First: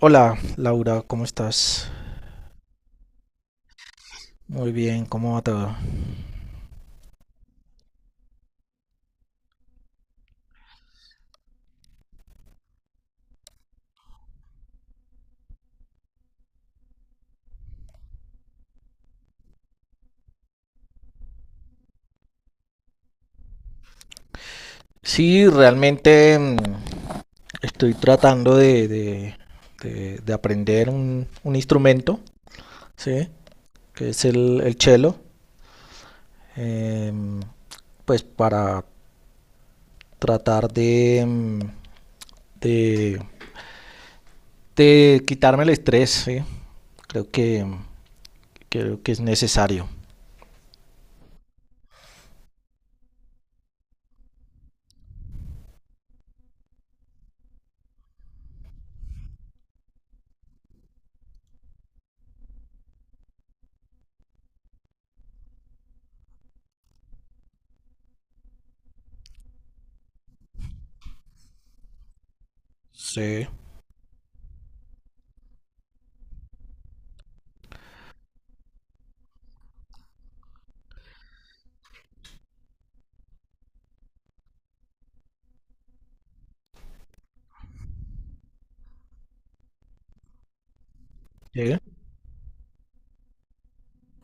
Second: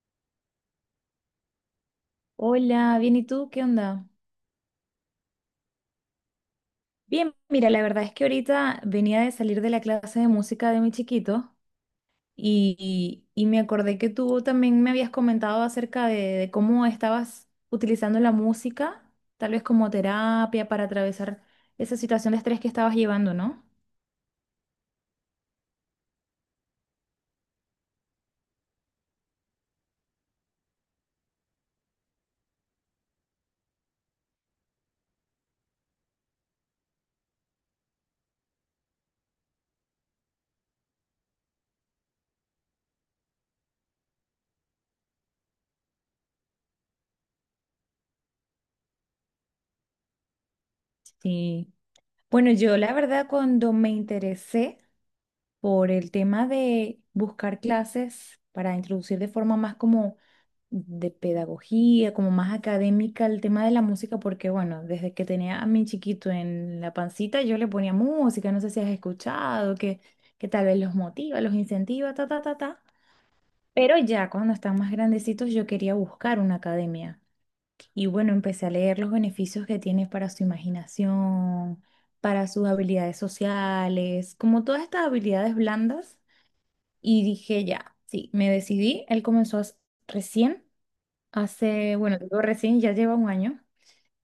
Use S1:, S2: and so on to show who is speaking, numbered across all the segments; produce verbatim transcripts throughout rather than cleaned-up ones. S1: Hola, Laura, ¿cómo estás?
S2: Hola, bien, ¿y tú? ¿Qué onda?
S1: Muy bien, ¿cómo va todo?
S2: Bien, mira, la verdad es que ahorita venía de salir de la clase de música de mi chiquito y, y me acordé que tú también me habías comentado acerca de, de cómo estabas utilizando la música, tal vez como terapia para atravesar esa situación de estrés que estabas llevando, ¿no?
S1: Sí, realmente mm, estoy tratando de, de- de- de aprender un, un instrumento, ¿sí? Que es el, el cello, em, pues para tratar de, mm, de, de quitarme el estrés, ¿sí? Creo que, creo que es necesario.
S2: Sí. Bueno, yo la verdad cuando me interesé por el tema de buscar clases para introducir de forma más como de pedagogía, como más académica el tema de la música, porque bueno, desde que tenía a mi chiquito en la pancita, yo le ponía música, no sé si has escuchado, que, que tal vez los motiva, los incentiva, ta, ta, ta, ta.
S1: Sí.
S2: Pero ya cuando están más grandecitos yo quería buscar una academia y bueno, empecé a leer los beneficios que tiene para su imaginación, para sus habilidades sociales, como todas estas habilidades blandas y dije ya, sí, me decidí, él comenzó a- recién.
S1: Sí.
S2: Hace, bueno, te digo recién, ya lleva un año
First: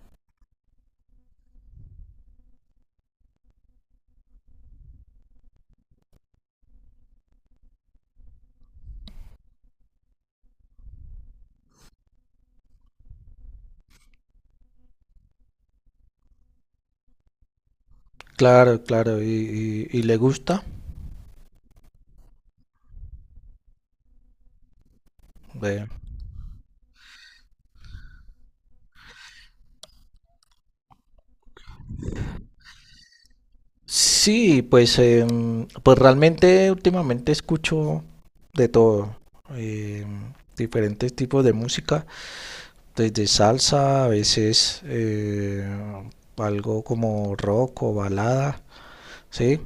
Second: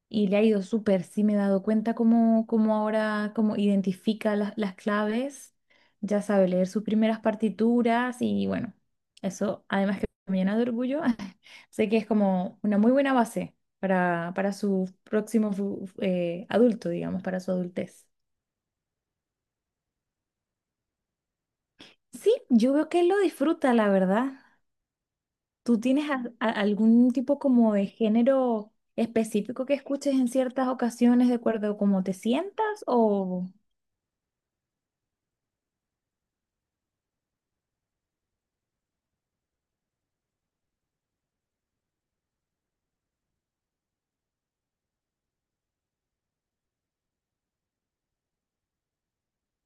S2: y le ha ido súper. Sí, me he dado cuenta cómo, cómo ahora, cómo identifica las, las claves, ya sabe leer sus primeras partituras y bueno, eso además que me llena de orgullo, sé que es como una muy buena base para, para su próximo fu- eh, adulto, digamos, para su adultez.
S1: Claro, claro, y, y- y le gusta.
S2: Sí, yo veo que él lo disfruta, la verdad. ¿Tú
S1: Bueno,
S2: tienes a- a- algún tipo como de género específico que escuches en ciertas ocasiones de acuerdo a cómo te sientas? O.
S1: sí, pues, em, pues realmente últimamente escucho de todo, em, diferentes tipos de música, desde salsa, a veces eh, algo como rock o balada, ¿sí?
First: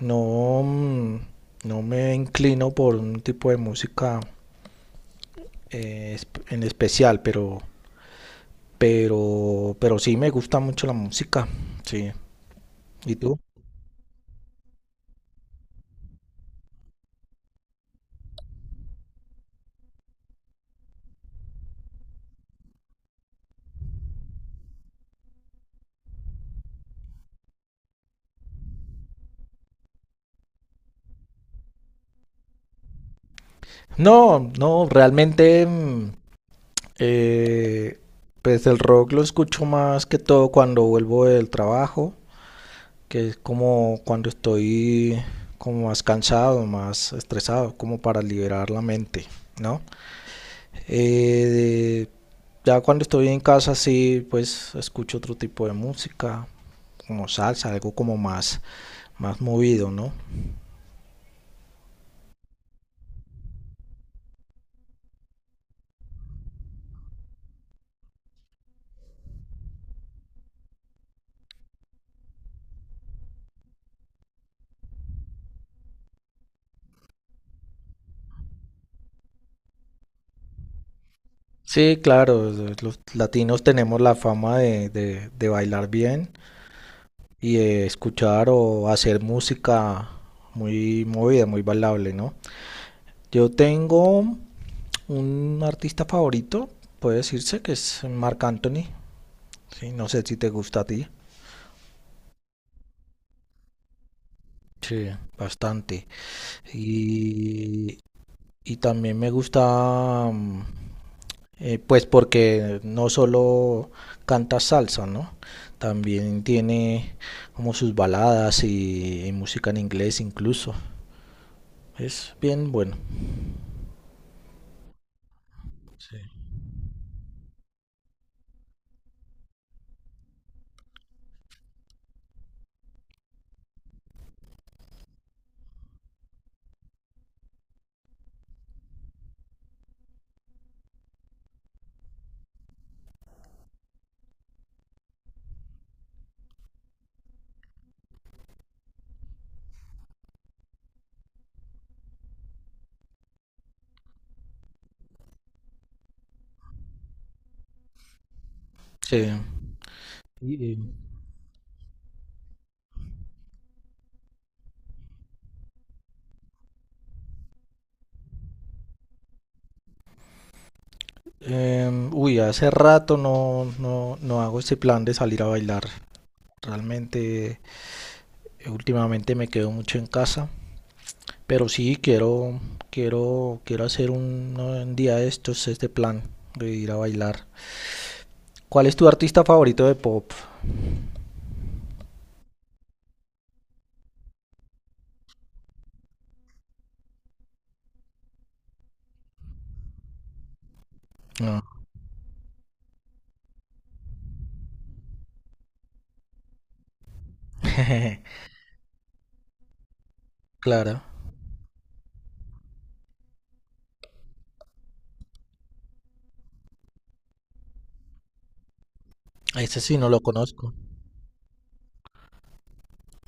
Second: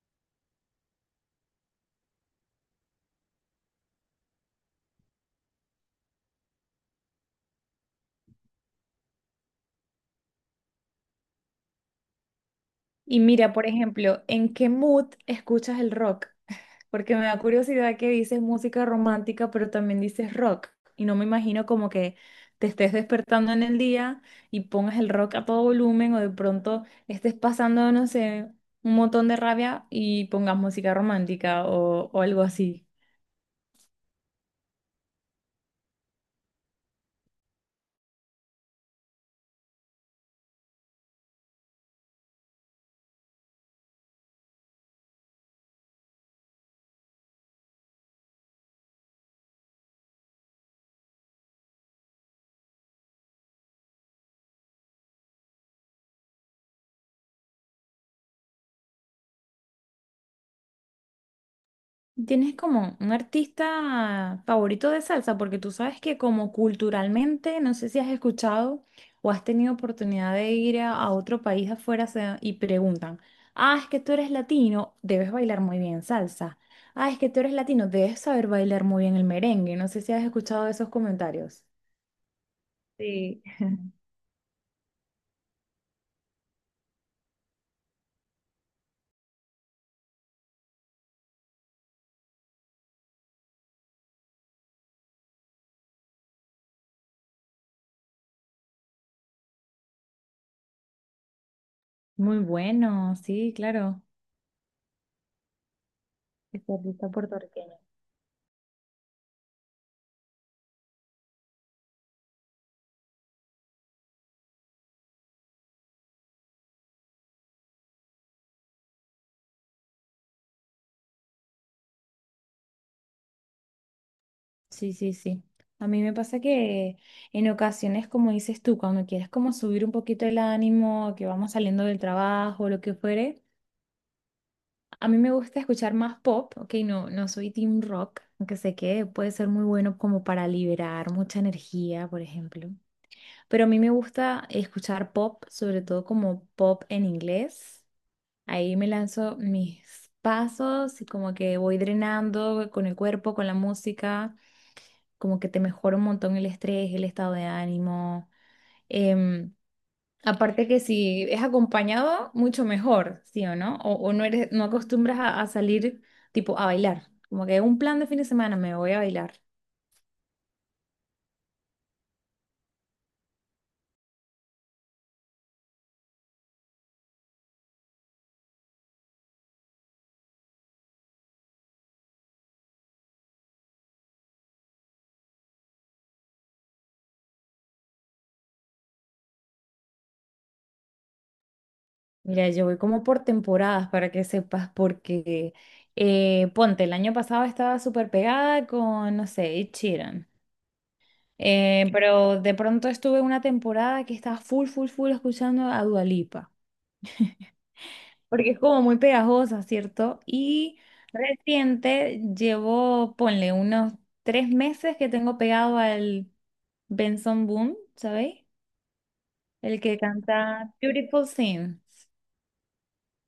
S1: No, mm, no me inclino por un tipo de música eh, esp- en especial, pero, pero, pero sí me gusta mucho la música, sí. ¿Y
S2: Y
S1: tú?
S2: mira, por ejemplo, ¿en qué mood escuchas el rock? Porque me da curiosidad que dices música romántica, pero también dices rock. Y no me imagino como que te estés despertando en el día y pongas el rock a todo volumen o de pronto estés pasando, no sé, un montón de rabia y pongas música romántica o, o algo así.
S1: No, no, realmente, mm, Eh, pues el rock lo escucho más que todo cuando vuelvo del trabajo, que es como cuando estoy como más cansado, más estresado, como para liberar la mente, ¿no? Eh, ya cuando estoy en casa sí, pues escucho otro tipo de música, como salsa, algo como más, más movido, ¿no?
S2: ¿Tienes como un artista favorito de salsa? Porque tú sabes que como culturalmente, no sé si has escuchado o has tenido oportunidad de ir a, a otro país afuera se- y preguntan, ah, es que tú eres latino, debes bailar muy bien salsa. Ah, es que tú eres latino, debes saber bailar muy bien el merengue. No sé si has escuchado esos comentarios.
S1: Sí, claro, los
S2: Sí.
S1: latinos tenemos la fama de, de- de bailar bien y eh, escuchar o hacer música muy movida, muy bailable, ¿no? Yo tengo un artista favorito, puede decirse que es Marc Anthony, ¿sí? No sé si te gusta a ti.
S2: Muy bueno, sí, claro.
S1: Sí, bastante.
S2: Este artista puertorriqueño.
S1: Y, y también me gusta, mm, eh, pues porque no solo canta salsa, ¿no? También tiene como sus baladas y, y música en inglés incluso. Es bien bueno.
S2: Sí, sí, sí. A mí me
S1: Sí.
S2: pasa que en ocasiones, como dices tú, cuando quieres como subir un poquito el ánimo, que vamos saliendo del trabajo, lo que fuere, a mí me gusta escuchar más pop, ok, no, no soy team rock, aunque sé que puede ser muy bueno como para liberar mucha energía, por ejemplo. Pero a mí me gusta escuchar pop, sobre todo como pop en inglés. Ahí me lanzo mis pasos y como que voy drenando con el cuerpo, con la música como que te mejora un montón el estrés, el estado de ánimo.
S1: Sí.
S2: Em,
S1: Sí,
S2: aparte
S1: eh,
S2: que si es acompañado, mucho mejor, ¿sí o no? O, o no eres, no acostumbras a, a salir tipo a bailar. Como que un plan de fin de semana, me voy a bailar.
S1: em, uy, hace rato no, no, no hago este plan de salir a bailar. Realmente, eh, últimamente me quedo mucho en casa, pero sí quiero, quiero, quiero hacer un, no, un día de estos, este plan de ir a bailar. ¿Cuál es tu artista favorito de pop?
S2: Mira, yo voy como por temporadas para que sepas, porque eh, ponte, el año pasado estaba súper pegada con, no sé, Ed Sheeran.
S1: No.
S2: Eh, pero de pronto estuve una temporada que estaba full, full, full escuchando a Dua Lipa. Porque es como muy pegajosa, ¿cierto? Y
S1: Claro,
S2: reciente llevo, ponle, unos tres meses que tengo pegado al Benson Boone, ¿sabéis? El
S1: ese sí
S2: que
S1: no lo
S2: canta
S1: conozco.
S2: Beautiful Things.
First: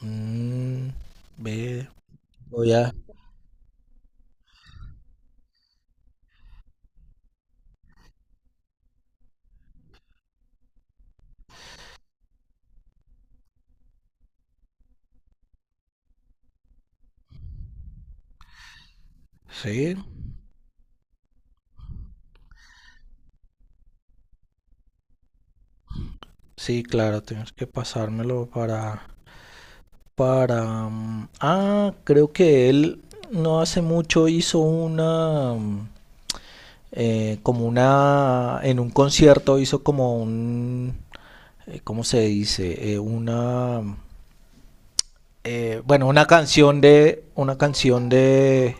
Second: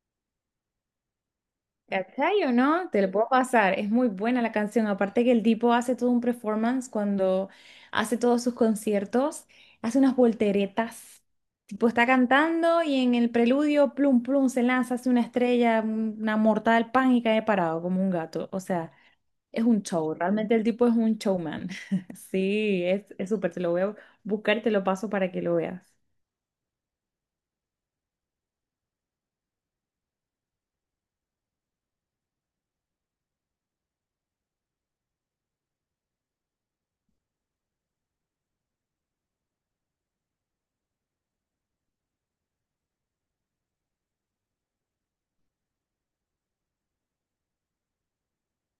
S1: Mm, ve,
S2: ¿Cachai o
S1: voy
S2: no?
S1: a...
S2: Te lo puedo pasar. Es muy buena la canción. Aparte que el tipo hace todo un performance cuando hace todos sus conciertos. Hace unas volteretas. Tipo está cantando y en el preludio, plum, plum, se lanza, hace una estrella, un- una mortal pan y cae parado como un gato. O sea, es un
S1: Sí,
S2: show. Realmente el tipo es un showman. Sí, es, es súper. Te lo voy a buscar y te lo paso para que lo veas.
S1: sí, claro, tienes que pasármelo para, para... mm, Ah, creo que él no hace mucho hizo una... mm, eh, como una... En un concierto hizo como un... eh, ¿Cómo se dice? Eh, una... mm, eh, bueno, una canción de... Una canción de...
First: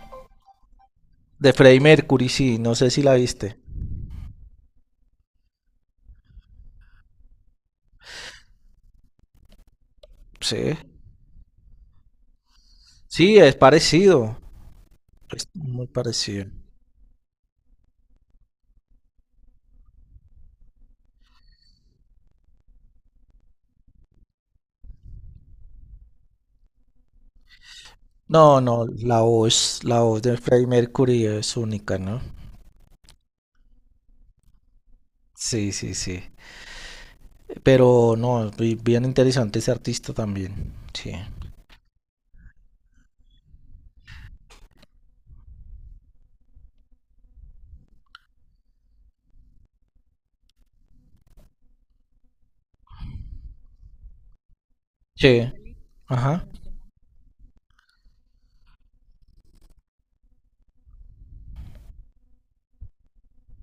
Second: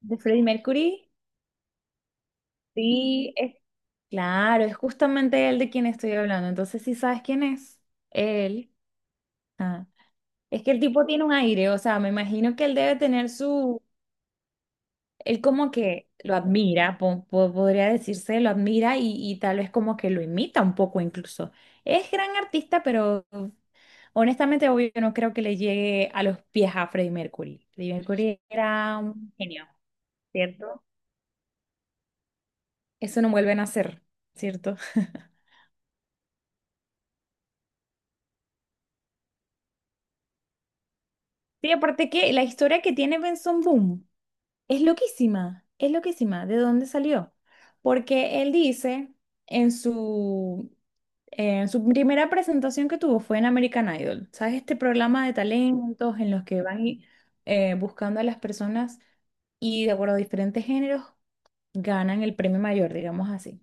S2: De Freddie Mercury.
S1: De Freddie Mercury, sí. No sé si la
S2: Sí,
S1: viste.
S2: claro, es justamente él de quien estoy hablando. Entonces, ¿si sabes quién es? Él. Ajá. Es que
S1: Sí.
S2: el tipo tiene un aire, o sea, me imagino que él debe tener
S1: Sí, es
S2: su.
S1: parecido.
S2: Él
S1: Es
S2: como
S1: muy
S2: que lo
S1: parecido.
S2: admira, po- po- podría decirse, lo admira y, y tal vez como que lo imita un poco incluso. Es gran artista, pero honestamente, obvio, no creo que le llegue a los pies a Freddie Mercury. Freddie
S1: No,
S2: Mercury
S1: no,
S2: era
S1: la
S2: un genio,
S1: voz, la voz de Freddie
S2: ¿cierto?
S1: Mercury es única, ¿no?
S2: Eso no vuelven a hacer, ¿cierto?
S1: Sí, sí, sí. Pero no, bi- bien interesante ese artista también. Sí.
S2: Sí, aparte que la historia que tiene Benson Boom. Es loquísima, es loquísima. ¿De dónde salió? Porque él dice en su, en su primera presentación que tuvo fue en American Idol. ¿Sabes? Este programa de
S1: Sí.
S2: talentos en los
S1: Ajá.
S2: que van y, eh, buscando a las personas y de acuerdo a diferentes géneros ganan el premio mayor, digamos así.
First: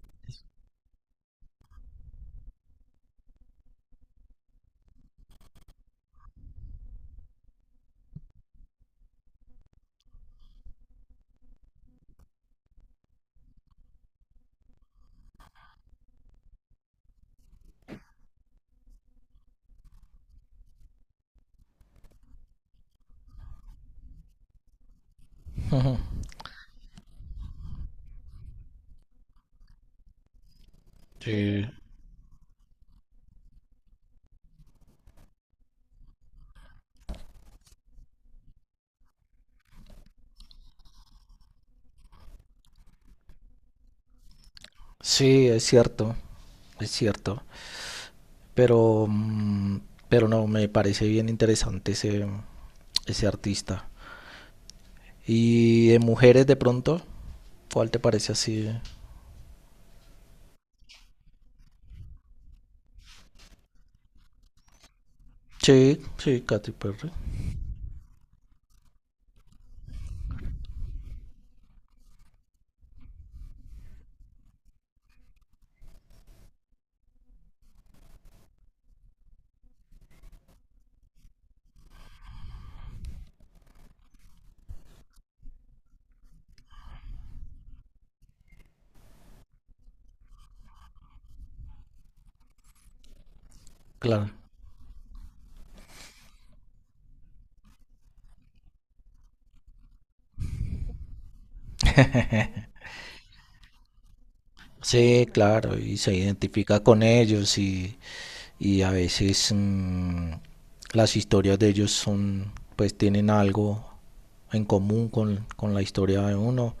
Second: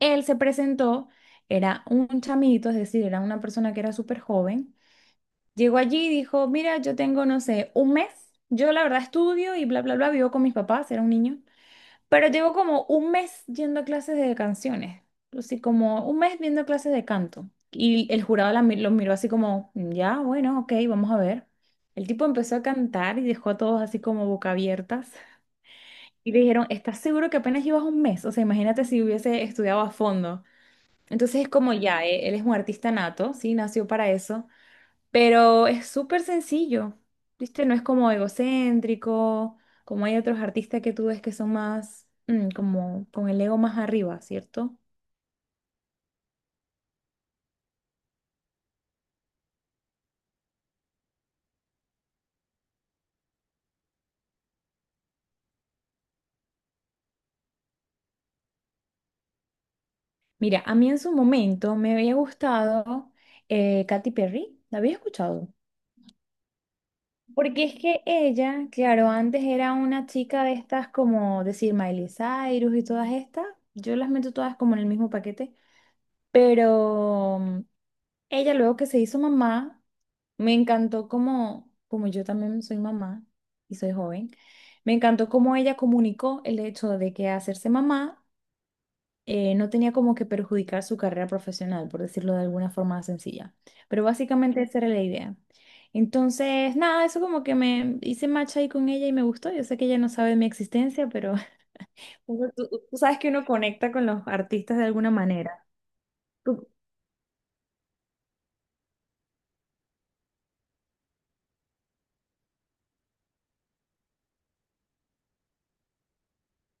S2: Él se presentó, era un chamito, es decir, era una persona que era súper joven. Llegó allí y dijo, mira, yo tengo, no sé, un mes. Yo la verdad estudio y bla, bla, bla, vivo con mis papás, era un niño. Pero llevo como un mes yendo a clases de canciones, así como un mes viendo clases de canto. Y el jurado la mi- los miró así como, "Mm, ya, bueno, ok, vamos a ver". El tipo empezó a cantar y dejó a todos así como boca abiertas.
S1: Ujú.
S2: Y le dijeron, ¿estás seguro que apenas llevas un mes? O sea, imagínate si hubiese estudiado a fondo. Entonces es
S1: Sí.
S2: como ya, eh, él es un artista nato, sí, nació para eso. Pero es súper sencillo, ¿viste? No es como egocéntrico, como hay otros artistas que tú ves que son más, mm, como con el ego más arriba, ¿cierto?
S1: Sí, es cierto, es cierto. Pero, mm, pero no, me parece bien interesante ese, ese artista. Y de mujeres de pronto, ¿cuál te parece así?
S2: Mira, a mí en su momento me había gustado eh, Katy Perry, ¿la había escuchado?
S1: Sí, sí, Katy Perry.
S2: Porque es que ella, claro, antes era una chica de estas como decir Miley Cyrus y todas estas, yo las meto todas como en el mismo paquete, pero ella luego que se hizo mamá, me encantó como, como yo también soy mamá y soy joven, me encantó cómo ella comunicó el hecho de que hacerse mamá eh, no tenía como que perjudicar su carrera profesional, por decirlo de alguna forma sencilla. Pero
S1: Claro.
S2: básicamente esa era la idea. Entonces, nada, eso como que me hice match ahí con ella y me gustó. Yo sé que ella no sabe de mi existencia, pero uno- tú, tú sabes que uno conecta con los artistas de alguna
S1: Sí,
S2: manera.
S1: claro, y se
S2: Tú-
S1: identifica con ellos y, y a veces mmm, las historias de ellos son, pues tienen algo en común con, con la historia de uno,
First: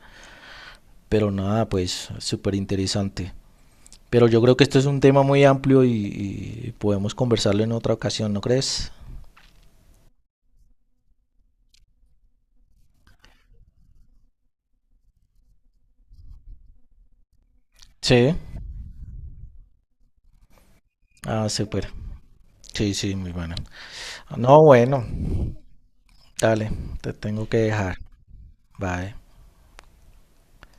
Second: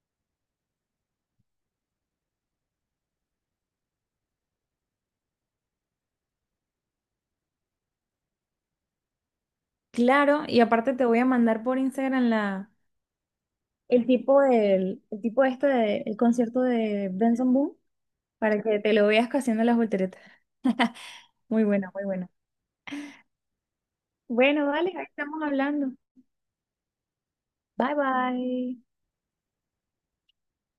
S1: pero nada, pues súper interesante. Pero yo creo que esto es un tema muy amplio y, y podemos conversarlo en otra ocasión, ¿no crees?
S2: Claro, y aparte te voy a mandar por Instagram la el tipo del, el tipo este de- el concierto de Benson Boone
S1: Sí,
S2: para que te lo veas haciendo las volteretas.
S1: ah,
S2: Muy
S1: súper.
S2: bueno, muy bueno.
S1: Sí, sí, muy bueno. No,
S2: Bueno, vale,
S1: bueno,
S2: ahí estamos hablando.
S1: dale, te tengo que
S2: Bye
S1: dejar.
S2: bye.
S1: Bye.